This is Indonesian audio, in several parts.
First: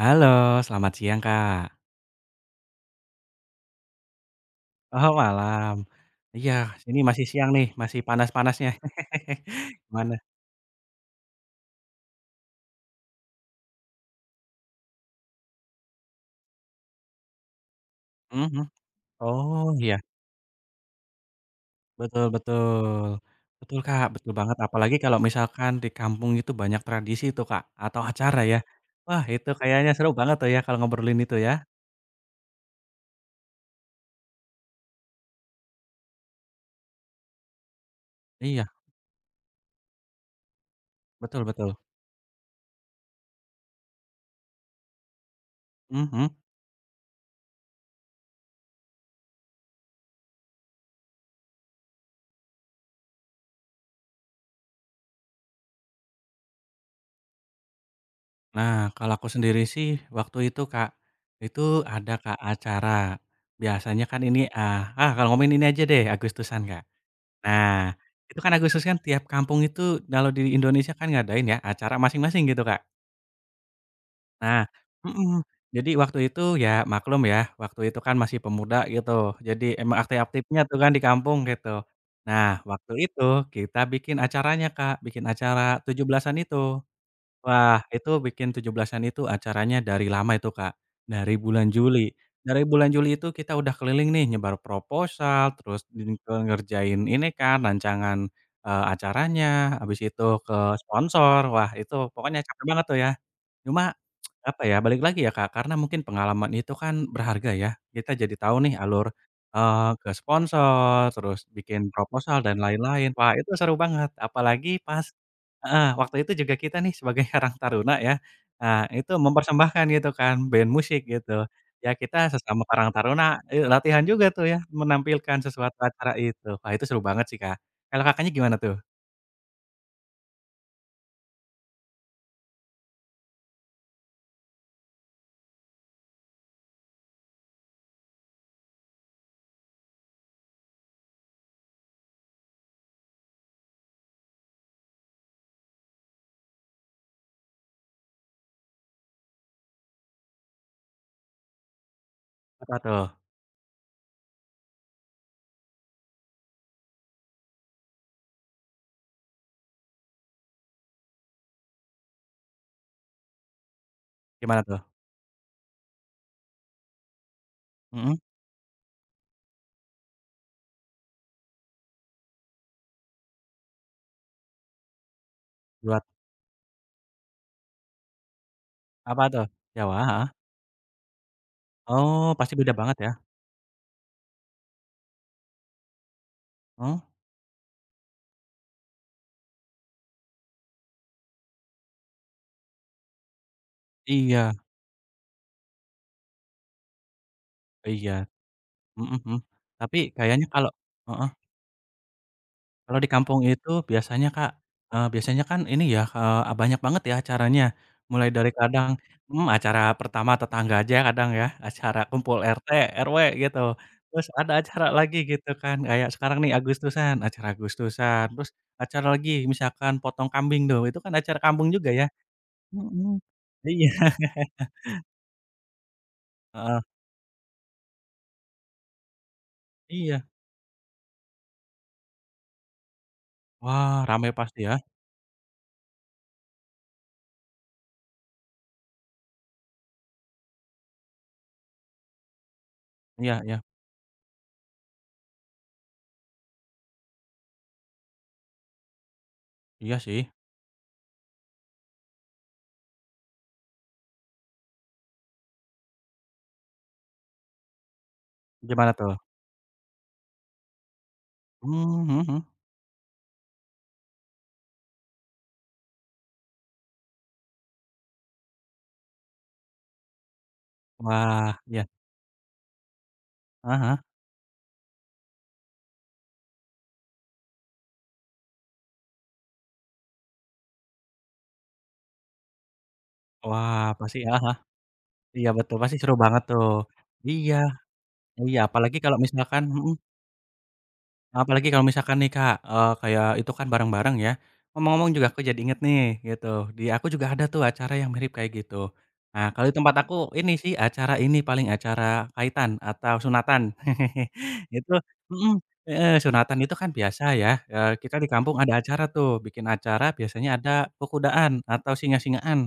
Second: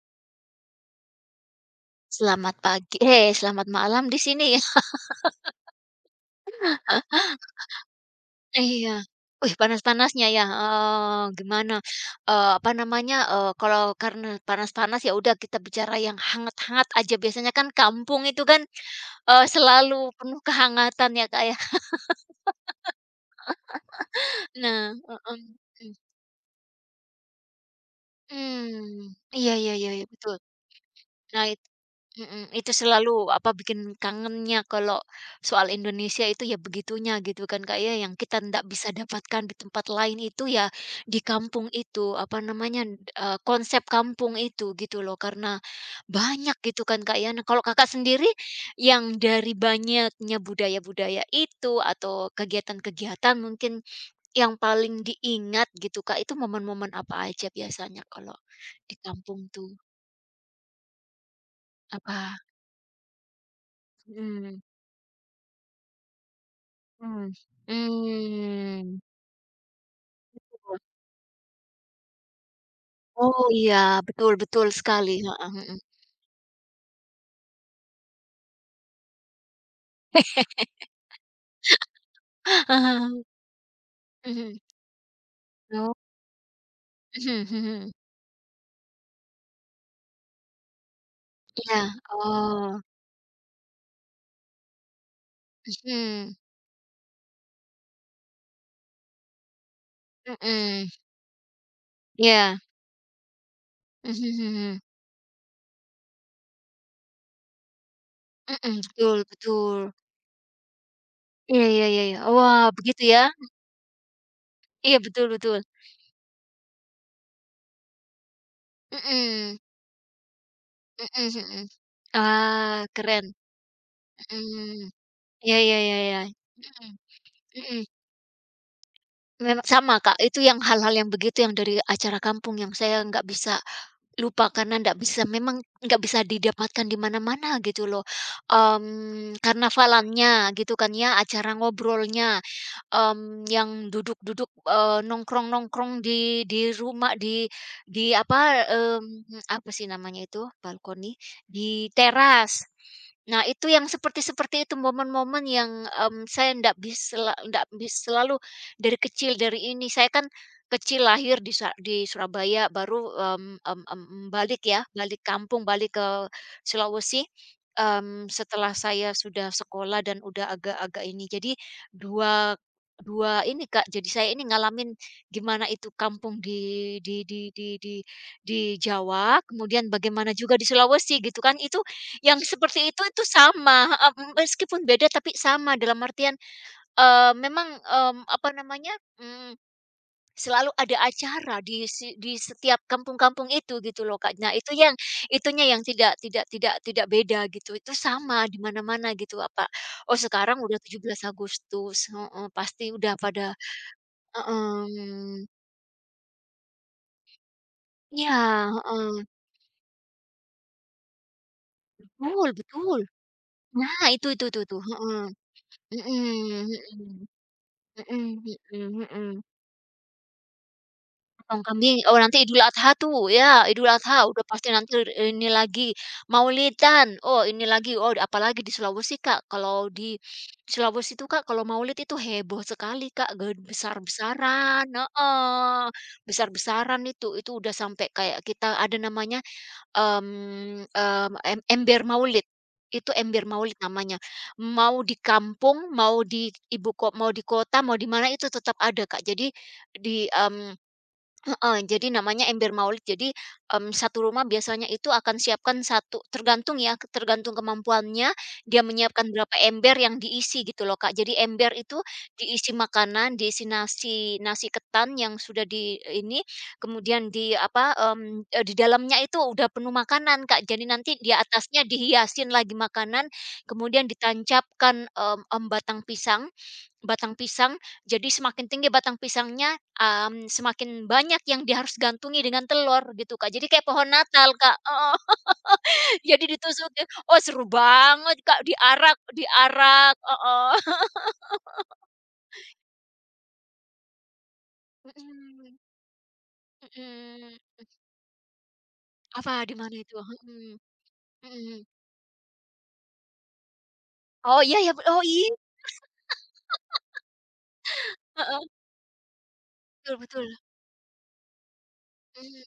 Halo, selamat siang, Kak. Selamat pagi, eh, selamat malam di sini ya. Oh, malam. Iya, sini masih siang nih, masih panas-panasnya. Iya. Wih, Gimana? panas-panasnya ya, heeh, gimana, apa namanya, kalau karena panas-panas ya udah kita bicara yang hangat-hangat aja, biasanya kan kampung itu kan, Mhm. Oh, selalu iya, penuh kehangatan ya, Kak, ya. betul betul. Betul, Kak, betul banget. Nah, Apalagi kalau heeh, misalkan di mhm, kampung itu banyak tradisi tuh, Kak, atau acara ya. Wah, itu iya iya kayaknya iya iya, seru banget betul. tuh ya kalau ngobrolin itu Nah, ya. Mhm, itu selalu apa, bikin kangennya kalau soal Indonesia itu ya begitunya gitu kan Kak ya, yang kita ndak Iya, bisa dapatkan di tempat lain itu ya di betul kampung betul. itu, apa namanya, konsep kampung itu gitu loh, karena Mhm. banyak gitu kan Kak ya. Nah, kalau Kakak sendiri yang dari banyaknya budaya-budaya itu atau kegiatan-kegiatan mungkin yang paling diingat gitu Kak, itu momen-momen apa aja biasanya kalau Nah, di kalau aku kampung sendiri tuh? sih waktu itu, Kak, itu ada, Apa? Kak, acara. Biasanya kan ini, Mhm. Kalau ngomongin ini aja deh, Agustusan, Kak. Mmm, Nah, itu kan Agustus kan mmm. tiap kampung itu kalau di Indonesia kan ngadain ya acara masing-masing gitu, Kak. Oh, iya, betul Nah, betul sekali, mhm, heeh heeh. jadi waktu itu ya maklum ya, waktu itu kan masih pemuda gitu, jadi emang aktif-aktifnya tuh kan di kampung gitu. Nah, waktu itu kita bikin Mhm. acaranya, Kak, bikin acara Oh. tujuh belasan itu. Mhm Wah, mhm. itu bikin tujuh belasan itu acaranya dari lama itu, Kak, dari bulan Iya, Juli. Dari oh. bulan Juli itu kita udah keliling nih nyebar proposal, terus ngerjain ini kan rancangan, acaranya, habis itu Mhm, ke mhm, sponsor. Wah, itu pokoknya iya, capek banget tuh ya. Cuma mhm apa ya, mhm, balik lagi ya, Kak, karena mungkin pengalaman itu kan berharga ya. Kita jadi mhm. tahu nih alur, Betul betul. Ke sponsor, terus Iya iya bikin iya iya. Oh, proposal dan wah, begitu lain-lain. ya? Wah, itu seru banget, apalagi Iya, pas betul betul. heeh, waktu itu juga kita nih sebagai karang taruna ya, nah itu Mhm, mempersembahkan gitu kan, band musik mhm gitu. mhm. Ya kita sesama Ah, karang keren, taruna, latihan juga tuh ya, mhm. menampilkan Iya sesuatu iya iya acara iya. itu. Wah, itu Mhm seru banget sih, Kak. mhm. Kalau Kakaknya gimana tuh? Memang sama, Kak, itu yang hal-hal yang begitu yang dari acara kampung yang saya nggak bisa lupa, karena ndak bisa memang nggak bisa didapatkan di mana-mana gitu loh, karnavalannya gitu kan ya, acara ngobrolnya. Yang duduk-duduk, nongkrong-nongkrong di rumah, di apa, apa sih namanya itu, balkoni, di teras. Apa tuh? Nah, itu yang seperti-seperti itu momen-momen yang, saya ndak bisa sela ndak bis selalu dari kecil, dari ini. Saya kan kecil lahir di di Surabaya, baru, Gimana balik tuh? ya, balik kampung, balik ke Sulawesi, Mhm, setelah saya sudah sekolah dan udah agak-agak ini. Jadi, 2 2 ini, Kak, jadi saya ini ngalamin gimana itu buat kampung di apa Jawa, tuh? kemudian Jawa, heeh. bagaimana juga di Sulawesi gitu kan. Itu Oh, yang pasti beda seperti banget ya? itu sama, heeh, meskipun beda tapi sama dalam artian, Oh, memang, apa namanya, mmm, selalu ada acara di setiap kampung-kampung itu gitu loh, Kak. iya Nah, itu yang itunya yang tidak tidak tidak tidak beda gitu, itu iya, sama di mana-mana mhm mhm. gitu apa, Tapi oh kayaknya sekarang kalau udah tujuh belas heeh, Agustus, heeh, pasti kalau di udah kampung pada. itu biasanya, Kak, biasanya Heeh, kan ini ya, banyak banget ya acaranya, mulai iya, dari kadang heeh, acara pertama tetangga aja kadang ya, acara kumpul betul RT, betul. RW gitu, Nah, terus itu itu ada itu tuh, acara lagi heeh, gitu kan, kayak sekarang nih Agustusan, mhm acara Agustusan, mhm terus mhm mhm acara lagi mhm. misalkan potong kambing tuh, itu kan acara Potong kampung juga kambing, ya, oh nanti Idul Adha mhm, tuh, ya iya, Idul Adha udah pasti nanti ini lagi, heeh, Maulidan, oh ini lagi, oh apalagi di Sulawesi, Kak, kalau di iya. Sulawesi itu, Kak, kalau Maulid itu heboh sekali, Kak, Wah, rame pasti ya, besar-besaran heeh, besar-besaran itu udah sampai kayak kita ada namanya ember maulid, itu iya ember iya, maulid namanya. Mau di kampung, mau di ibu ko mau di kota, mau di mana itu tetap ada, Kak. Jadi iya di, sih, mmm Heeh, jadi namanya ember maulid. Jadi, satu rumah biasanya itu akan siapkan satu tergantung ya, tergantung kemampuannya, dia gimana tuh? menyiapkan berapa ember yang diisi gitu loh, Kak. Jadi ember Mmm, itu mhm mhm. diisi makanan, diisi nasi nasi ketan yang sudah di ini, kemudian di apa, di dalamnya itu udah penuh makanan, Kak. Jadi nanti di Wah, iya, atasnya dihiasin lagi makanan, heeh heeh. kemudian ditancapkan, batang pisang. Batang pisang, jadi semakin tinggi batang pisangnya, semakin banyak yang dia harus gantungi dengan telur gitu, Kak. Jadi Wah, kayak pohon pasti heeh Natal, heeh. Kak, oh. Iya betul, pasti seru banget Jadi tuh. ditusukin, oh Iya seru banget, iya, Kak, apalagi diarak kalau misalkan mhm, diarak heeh. apalagi kalau misalkan nih Kak, kayak itu kan bareng-bareng ya. Ngomong-ngomong juga aku jadi inget Mhm nih gitu, di aku juga ada mhm. tuh acara yang mirip kayak gitu. Nah, Apa, kalau di di tempat mana aku itu? ini sih Mhm acara ini paling mhm. acara kaitan atau sunatan. Oh iya Itu ya, oh iya mhm, heeh, sunatan itu kan biasa ya, kita di kampung heeh, ada acara tuh, bikin acara betul betul. biasanya ada kuku atau singa-singaan. Mhm.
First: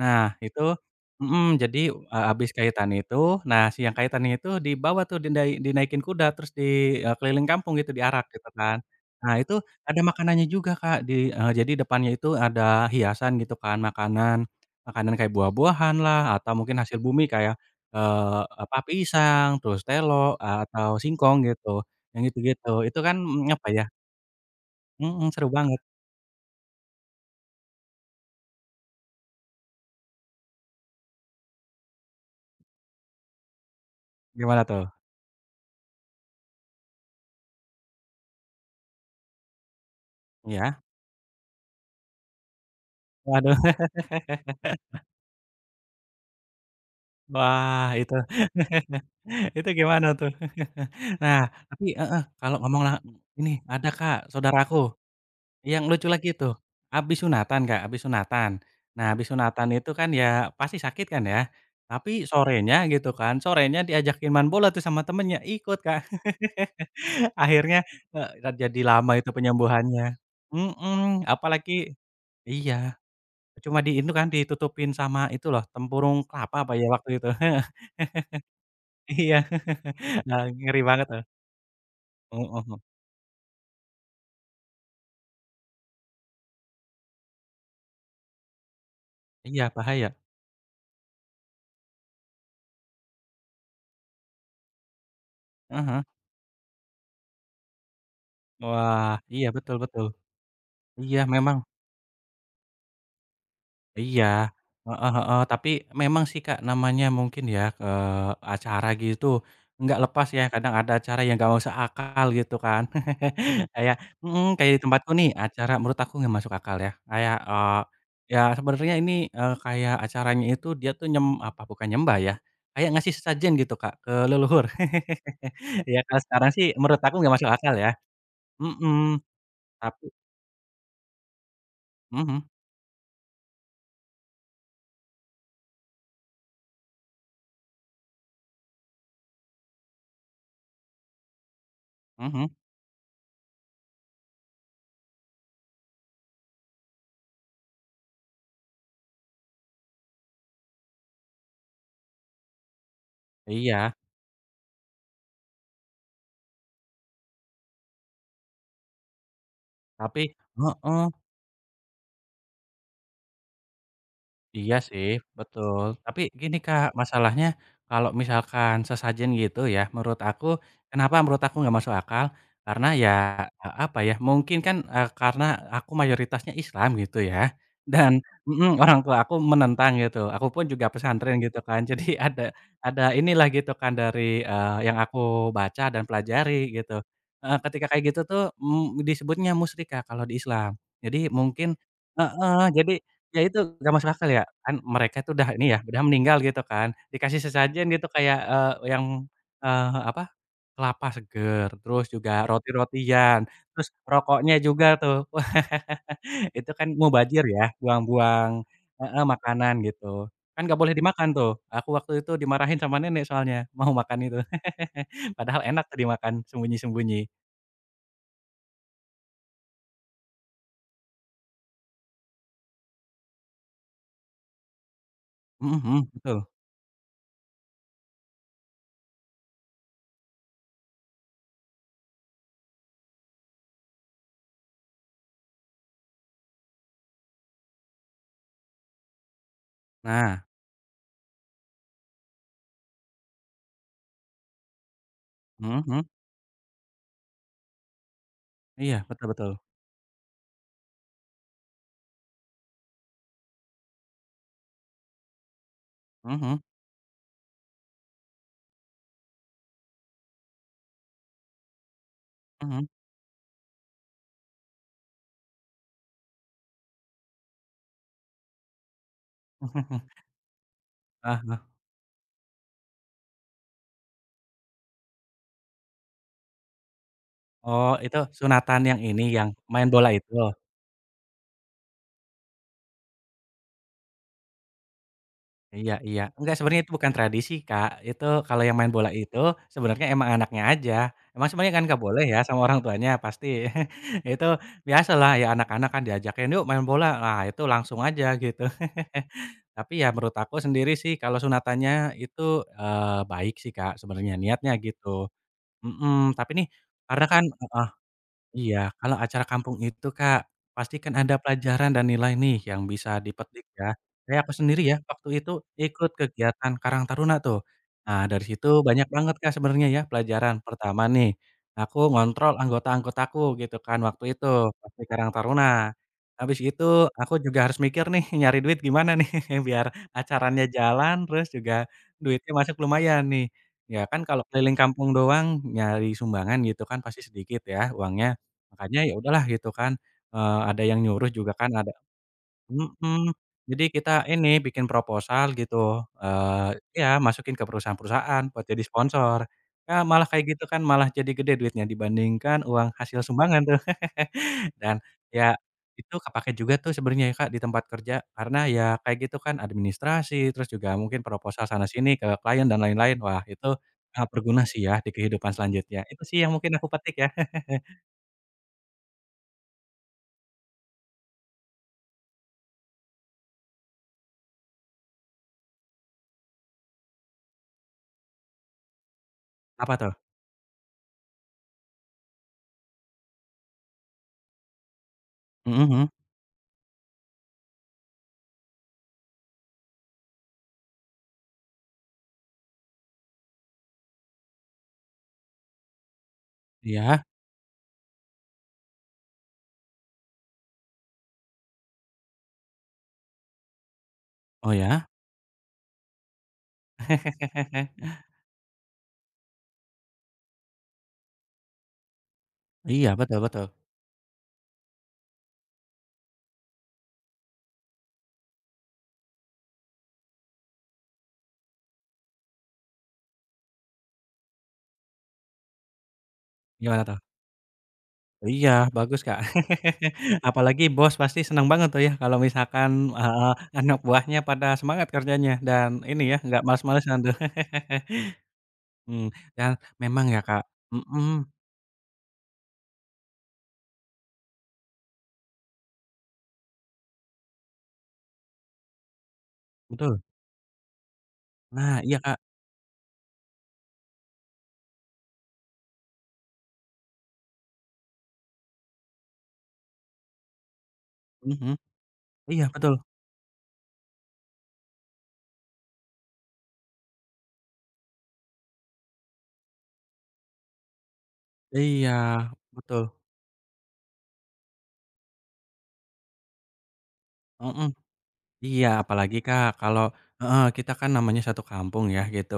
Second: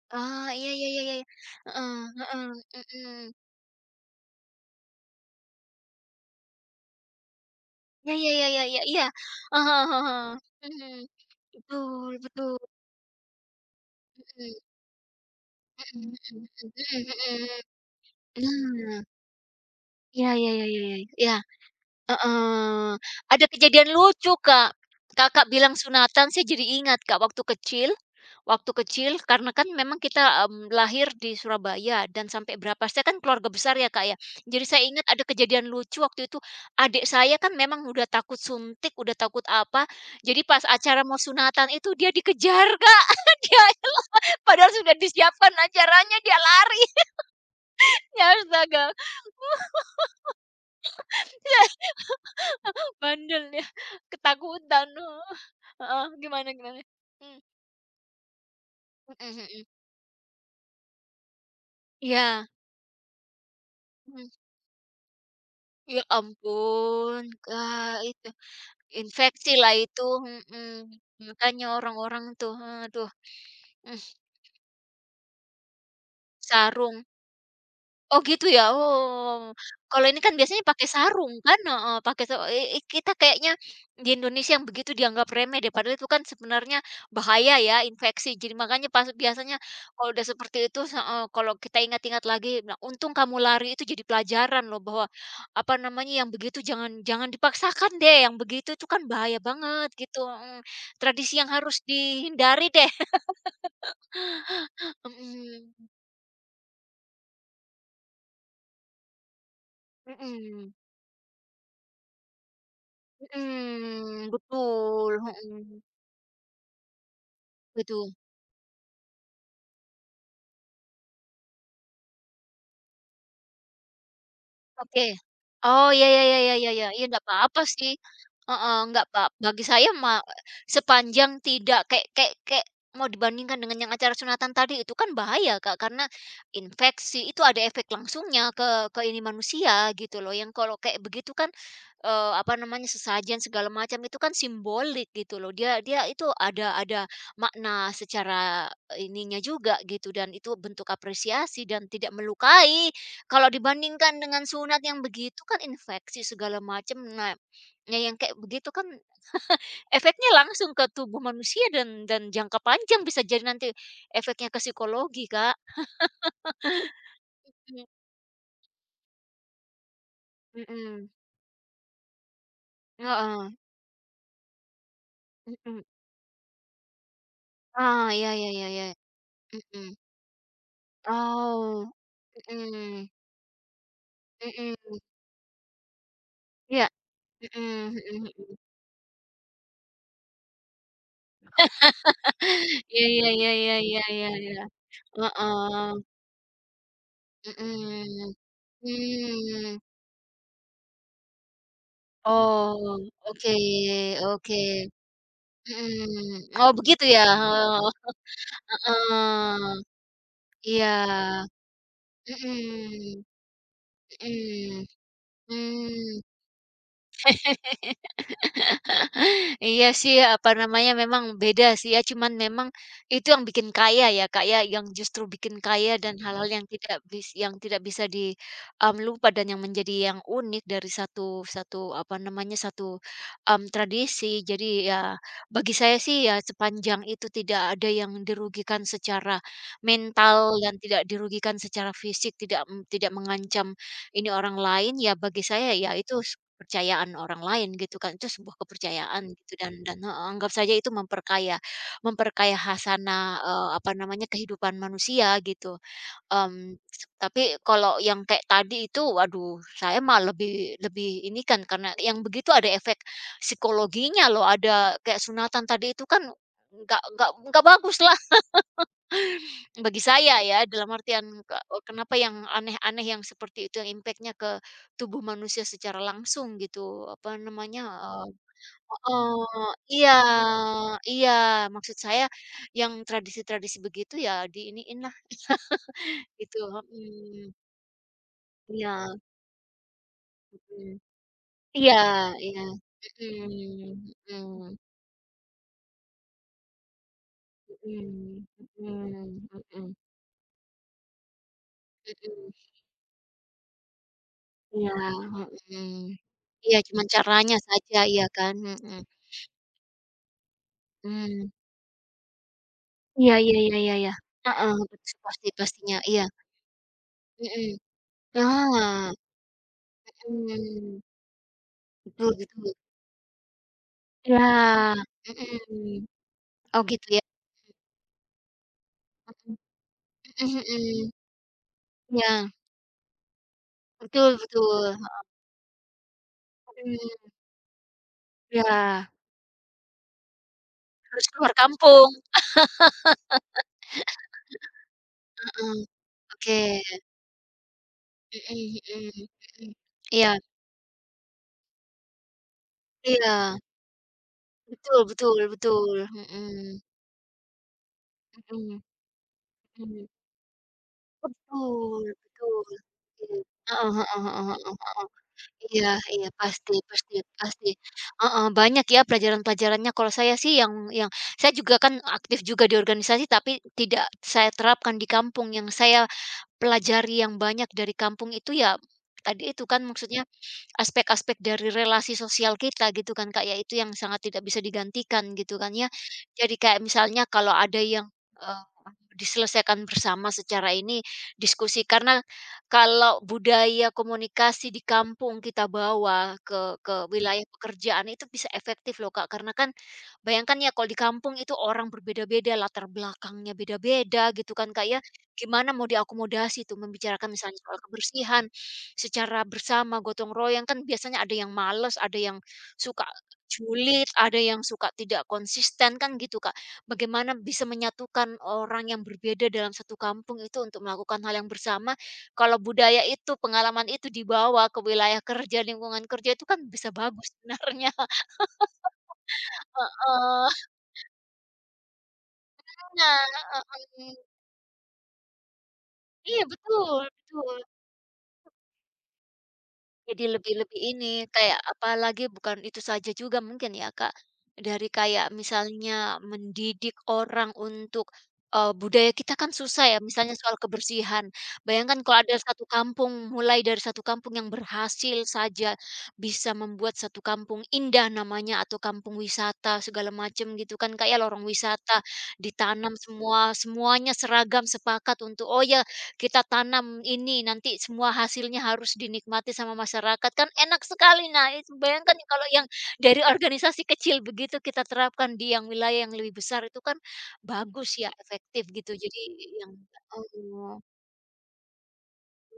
Nah Oh, itu iya iya iya iya iya. mhm, jadi, Heeh heeh, habis kaitan mhm. itu, nah si yang kaitannya itu dibawa tuh dindai dinaikin kuda terus di, keliling kampung gitu Ya diarak ya gitu ya ya kan. ya, iya. Nah itu Heeh ada heeh heeh. makanannya juga Kak Mhm. di jadi depannya Betul itu betul, ada hiasan gitu kan makanan, mhm. makanan kayak buah buahan Mhm lah atau mhm mungkin hasil mhm bumi kayak, mhm apa mhm. Nah, pisang, terus iya telo, iya iya iya iya, atau iya, singkong gitu, yang gitu-gitu. heeh. Itu kan, Ada apa ya kejadian lucu, Kak. mhm, Kakak seru bilang banget. sunatan, saya jadi ingat, Kak, waktu kecil karena kan memang kita, lahir di Surabaya dan sampai berapa saya kan keluarga besar ya, Kak, ya. Gimana Jadi saya tuh? ingat ada kejadian lucu waktu itu, adik saya kan memang udah takut suntik, udah takut apa, jadi pas Ya, acara mau sunatan itu dia dikejar, Kak. waduh. Dia padahal sudah disiapkan acaranya, dia lari. Wah, itu Ya astaga, itu gimana tuh? Nah, tapi heeh, kalau ngomong la bandel ini ya, ada, Kak, ketakutan, saudaraku heeh, yang lucu heeh, lagi gimana tuh, gimana? habis Mmm, sunatan, Kak, habis sunatan. Nah, mhm habis mhm, sunatan itu kan ya pasti sakit kan ya, tapi iya, sorenya gitu kan, sorenya mhm, ya hmm. diajakin main bola tuh sama temennya, ikut, Ya Kak. ampun, Akhirnya, Kak, itu jadi lama itu infeksi lah itu, penyembuhannya. mhm, Mhm, makanya apalagi orang-orang tuh, iya, aduh, cuma di mmm, itu kan ditutupin sama itu loh, tempurung kelapa apa ya sarung. waktu itu? Oh gitu ya? Iya. Oh. Kalau ini kan Nah, biasanya ngeri pakai banget tuh. sarung kan? Heeh, pakai sa Heeh. I kita kayaknya di Indonesia yang begitu dianggap remeh deh, padahal itu kan sebenarnya bahaya ya, infeksi. Jadi makanya pas biasanya Iya, kalau bahaya. udah seperti itu heeh, kalau kita ingat-ingat lagi, nah, untung kamu lari itu jadi pelajaran loh bahwa, apa Heeh. namanya, yang begitu jangan jangan dipaksakan deh, yang begitu itu kan Wah, bahaya iya betul banget betul. gitu, mhm. Iya, Tradisi yang memang. harus dihindari deh. Iya, heeh heeh, tapi Mhm, memang sih Kak, namanya mungkin ya, acara gitu, nggak lepas ya mhm. kadang ada acara yang nggak masuk akal gitu kan. Kayak mhm, kayak di tempatku Betul, nih acara mhm, menurut aku nggak masuk akal ya, kayak, gitu. ya sebenarnya ini, kayak acaranya itu dia tuh nyem apa, bukan nyembah ya, kayak ngasih sesajen gitu Kak, ke leluhur. Oke. Oh, Ya ya kalau ya ya sekarang ya sih ya ya, menurut ya aku nggak nggak masuk apa-apa akal ya, sih. Heeh, nggak, mhm, Pak. Bagi saya tapi sepanjang tidak kayak kayak mhm kayak mau dibandingkan dengan yang acara sunatan tadi itu kan bahaya, Kak, karena infeksi, itu ada efek langsungnya ke ini manusia gitu loh. Yang kalau kayak begitu kan, mhm, apa namanya, sesajen segala macam itu kan simbolik gitu loh. Dia dia itu ada makna secara ininya juga gitu dan itu bentuk apresiasi dan tidak melukai. Kalau iya, dibandingkan dengan sunat yang begitu kan infeksi segala macam, nah ya yang kayak begitu kan tapi efeknya langsung ke heeh. tubuh manusia dan jangka panjang bisa jadi nanti efeknya ke Iya sih, psikologi, Kak. betul. Tapi gini Kak, masalahnya Mmm, kalau misalkan sesajen gitu ya, menurut aku mhm, kenapa menurut aku nggak masuk akal, karena ya, heeh, apa ya, mungkin kan, karena mhm. aku mayoritasnya Islam gitu ya, Ah, dan iya iya iya mhm, iya, orang tua aku menentang mhm. gitu. Aku pun juga pesantren gitu kan, Oh, jadi ada mhm, inilah gitu kan dari, mhm, yang aku baca dan pelajari iya, gitu. Heeh, mhm ketika mhm kayak gitu tuh, mhm. Disebutnya musyrik kalau di Islam. Jadi mungkin heeh, jadi Iya ya iya itu, iya nggak iya masuk iya akal ya, iya iya, kan mereka itu udah ini ya, udah heeh, meninggal gitu kan, dikasih sesajen gitu mhm. kayak, yang, Mmm, apa, kelapa seger, terus juga oh, roti-rotian, oke terus rokoknya oke, juga tuh. mhm. Itu Oh kan begitu ya? mubazir ya, Heeh, buang-buang heeh, makanan heeh. gitu. Kan nggak Iya, boleh dimakan tuh, aku waktu itu dimarahin sama nenek mhm soalnya, mau makan itu. mhm, Padahal enak tuh mmm. dimakan sembunyi-sembunyi. Iya sih, apa namanya, memang beda sih ya, cuman memang itu yang bikin kaya ya, Kak, ya, yang justru bikin Mhm kaya mhm, dan betul. hal-hal. Mhm. Yang tidak bis yang tidak bisa lupa dan yang menjadi yang unik dari satu satu apa namanya, satu, tradisi. Jadi ya, bagi saya sih ya sepanjang itu tidak ada yang dirugikan secara Nah, mental dan tidak dirugikan secara fisik, tidak, tidak mengancam ini orang lain, ya bagi saya mhm ya mhm, itu kepercayaan orang lain gitu kan, itu sebuah iya, betul kepercayaan betul. gitu dan heeh, anggap saja itu memperkaya memperkaya khasanah, apa namanya, kehidupan manusia gitu. Mhm Mmm, s Tapi kalau yang kayak tadi itu waduh saya mah lebih lebih ini kan karena yang begitu ada mhm efek psikologinya loh, ada kayak sunatan tadi itu kan nggak bagus lah mhm. bagi saya ya, dalam artian Heeh heeh. kenapa yang aneh-aneh yang seperti itu yang impactnya ke tubuh manusia secara langsung gitu, apa namanya, Oh, itu sunatan yang ini, yang Oh, main bola iya itu? iya, maksud saya yang tradisi-tradisi begitu ya diiniin lah Iya iya. Enggak, gitu, sebenarnya itu bukan tradisi, mhm, Kak. Itu kalau yang main iya, bola itu sebenarnya emang anaknya mhm, aja. Emang sebenarnya kan iya nggak boleh ya sama iya, orang tuanya pasti. mhm Itu mhm biasalah ya anak-anak kan diajakin, "Yuk main bola." Nah, itu langsung aja mhm gitu. mhm mhm Tapi ya menurut aku sendiri sih kalau sunatannya itu, mhm, baik sih, Kak, sebenarnya niatnya iya, gitu. mhm, Mhm, tapi nih iya cuman karena kan caranya saja, iya kan, iya, mhm, kalau acara kampung itu, Kak, pasti kan ada mmm. pelajaran dan nilai nih yang bisa Iya iya dipetik iya ya. iya iya. Kayak aku Heeh, sendiri ya, betul waktu pasti itu pastinya, ikut iya, kegiatan Karang Taruna tuh. mhm. Nah, dari situ banyak Ah, banget, Kak, sebenarnya ya pelajaran. mmm, Pertama nih, aku betul ngontrol betul. anggota-anggotaku gitu kan waktu Iya, itu, pasti Karang Taruna. mhm. Habis Oh itu gitu ya, aku juga harus mikir nih nyari duit gimana nih mhm biar mhm acaranya mhm. jalan, terus juga Iya, duitnya masuk lumayan nih. Ya kan betul kalau keliling betul, kampung doang nyari sumbangan gitu kan pasti mhm, sedikit ya uangnya. Makanya iya, ya udahlah gitu kan, ada yang harus nyuruh juga keluar kan ada kampung, mhm, jadi kita ini bikin proposal heeh, gitu, oke, iya masukin ke perusahaan-perusahaan mhm buat jadi mhm sponsor. mhm. Ya malah Iya kayak gitu kan malah jadi gede duitnya dibandingkan uang hasil iya, sumbangan tuh. Dan betul betul ya betul, itu kepake juga mhm tuh sebenarnya ya Kak di tempat kerja karena mhm ya kayak gitu kan mhm. administrasi, terus juga mungkin proposal sana Betul sini ke betul, klien dan lain-lain. iya, Wah itu heeh heeh sangat heeh berguna heeh sih ya heeh. di kehidupan Iya selanjutnya. Itu iya, sih yang pasti mungkin aku pasti petik ya. pasti. Heeh, banyak ya pelajaran-pelajarannya. Kalau saya sih yang saya juga kan aktif juga di organisasi, tapi tidak saya terapkan di kampung. Yang saya pelajari yang banyak dari kampung itu ya, tadi itu kan Apa tuh? maksudnya aspek-aspek dari relasi sosial kita gitu kan, Kak, ya, itu yang sangat tidak bisa digantikan gitu kan Mhm ya. mhm, Jadi kayak misalnya kalau ada yang, eee, diselesaikan bersama secara ini diskusi, karena kalau budaya komunikasi di kampung kita bawa ke iya. wilayah pekerjaan itu bisa efektif loh, Kak, karena kan bayangkan ya kalau di kampung itu orang berbeda-beda, latar belakangnya beda-beda gitu kan, Oh Kak, ya. ya? Gimana mau diakomodasi tuh membicarakan misalnya soal kebersihan, secara bersama gotong royong kan biasanya ada yang males, ada yang suka Iya, betul betul. julid, ada yang suka tidak konsisten kan gitu Kak. Bagaimana bisa menyatukan orang yang berbeda dalam satu kampung itu untuk melakukan hal yang bersama, kalau budaya itu, pengalaman itu dibawa ke wilayah kerja, lingkungan kerja itu kan bisa Gimana tuh? bagus sebenarnya. Iya, bagus, Kak. Heeh, Apalagi bos pasti senang banget tuh ya kalau misalkan nah, heeh, anak heeh. buahnya pada semangat kerjanya dan ini ya, Iya nggak betul males-malesan tuh. betul. Mmm, dan Jadi memang ya, lebih Kak lebih ini, mhm, kayak apalagi bukan itu saja juga mungkin ya, Kak, dari kayak misalnya mendidik orang untuk, budaya kita kan susah ya, betul. misalnya soal kebersihan. Nah, Bayangkan iya, kalau Kak. ada satu kampung, mulai dari satu kampung yang berhasil saja bisa membuat satu kampung indah namanya atau kampung wisata segala macam gitu kan, kayak lorong Mhm, wisata iya ditanam betul. semua, semuanya seragam sepakat untuk, "Oh, ya kita tanam ini, nanti semua hasilnya harus dinikmati sama masyarakat, kan enak sekali." Nah, itu Iya, bayangkan ya, kalau yang betul. dari organisasi kecil begitu kita terapkan di yang wilayah yang lebih besar itu kan Mhm. bagus ya, efektif Iya, gitu. Jadi apalagi yang Kak, kalau heeh, heeh, kita kan namanya satu kampung ya, gitu.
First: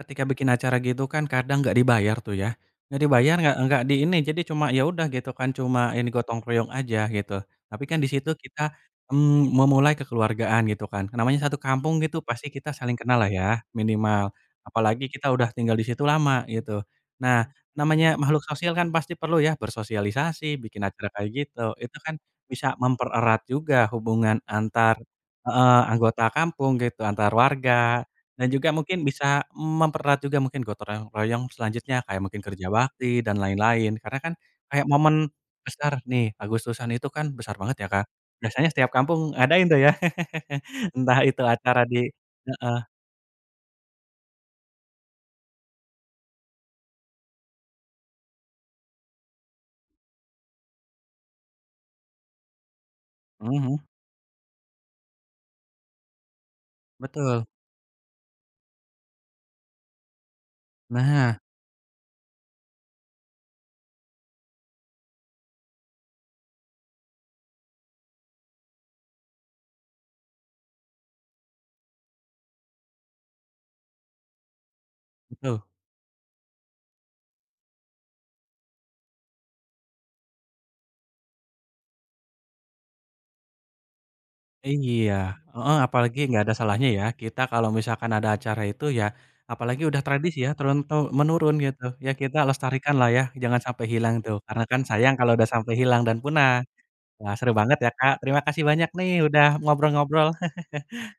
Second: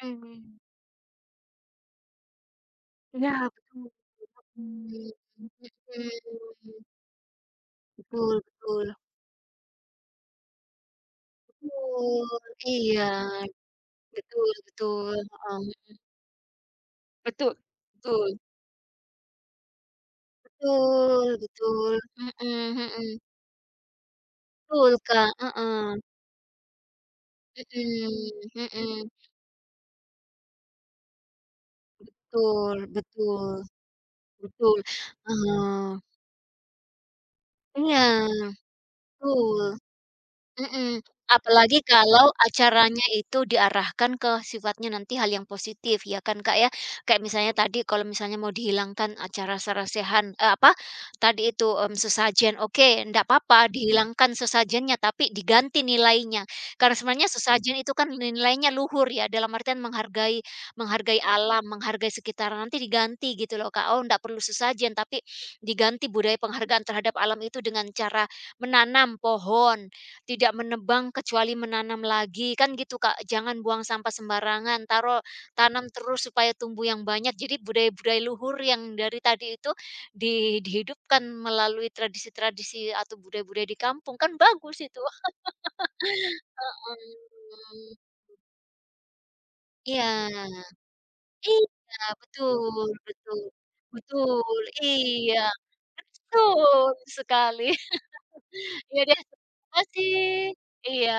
Ketika bikin mhm. acara gitu kan kadang nggak dibayar tuh ya, nggak Iya, dibayar, nggak betul. di ini, jadi cuma ya udah Mmm, gitu kan, cuma ini gotong royong mhm. aja gitu. Tapi kan di situ Betul kita, betul memulai kekeluargaan gitu kan. Namanya satu kampung gitu betul. pasti kita saling Iya, kenal lah ya, minimal. betul Apalagi betul, kita udah tinggal heeh. di situ lama gitu. Nah, Betul namanya betul makhluk sosial kan pasti perlu ya bersosialisasi, bikin acara betul kayak gitu. betul, Itu kan mhm bisa mhm. mempererat juga hubungan Betul, antar Kak, heeh, heeh, anggota kampung gitu, antar warga, mhm dan juga mungkin mhm, bisa mempererat juga mungkin gotong royong selanjutnya kayak mungkin kerja betul bakti dan betul lain-lain. Karena kan betul, kayak momen besar eee, nih, Agustusan itu kan besar banget ya, iya, Kak. Biasanya setiap kampung ngadain betul. tuh ya. Mhm, Entah itu apalagi acara di kalau heeh, acaranya itu diarahkan ke sifatnya nanti hal yang positif ya kan, Kak, ya. Kayak misalnya tadi kalau misalnya mau dihilangkan acara sarasehan apa, tadi itu, sesajen, oke, ndak mhm papa mhm, dihilangkan sesajennya tapi diganti nilainya. Karena sebenarnya betul. sesajen itu kan nilainya luhur ya, dalam artian menghargai menghargai Nah, alam, menghargai sekitar, nanti diganti gitu loh, Kak. Oh, ndak perlu sesajen tapi diganti budaya penghargaan terhadap alam itu dengan cara menanam pohon. Tidak menebang kecuali menanam lagi, kan gitu, Kak. Jangan buang sampah sembarangan, taruh betul. tanam terus supaya tumbuh yang banyak. Jadi budaya-budaya luhur yang dari tadi itu dihidupkan melalui tradisi-tradisi atau budaya-budaya di kampung, kan bagus itu. Iya, heeh, apalagi nggak ada salahnya ya, kita Heeh. kalau misalkan ada acara itu ya, apalagi udah tradisi ya Iya. turun tu menurun gitu, Iya, ya kita betul lestarikanlah ya, betul. jangan sampai hilang tuh, Betul, karena kan sayang kalau iya. udah sampai hilang dan punah. Betul Wah seru sekali. banget ya Kak, terima kasih banyak Iya nih deh, udah terima kasih. ngobrol-ngobrol. Iya.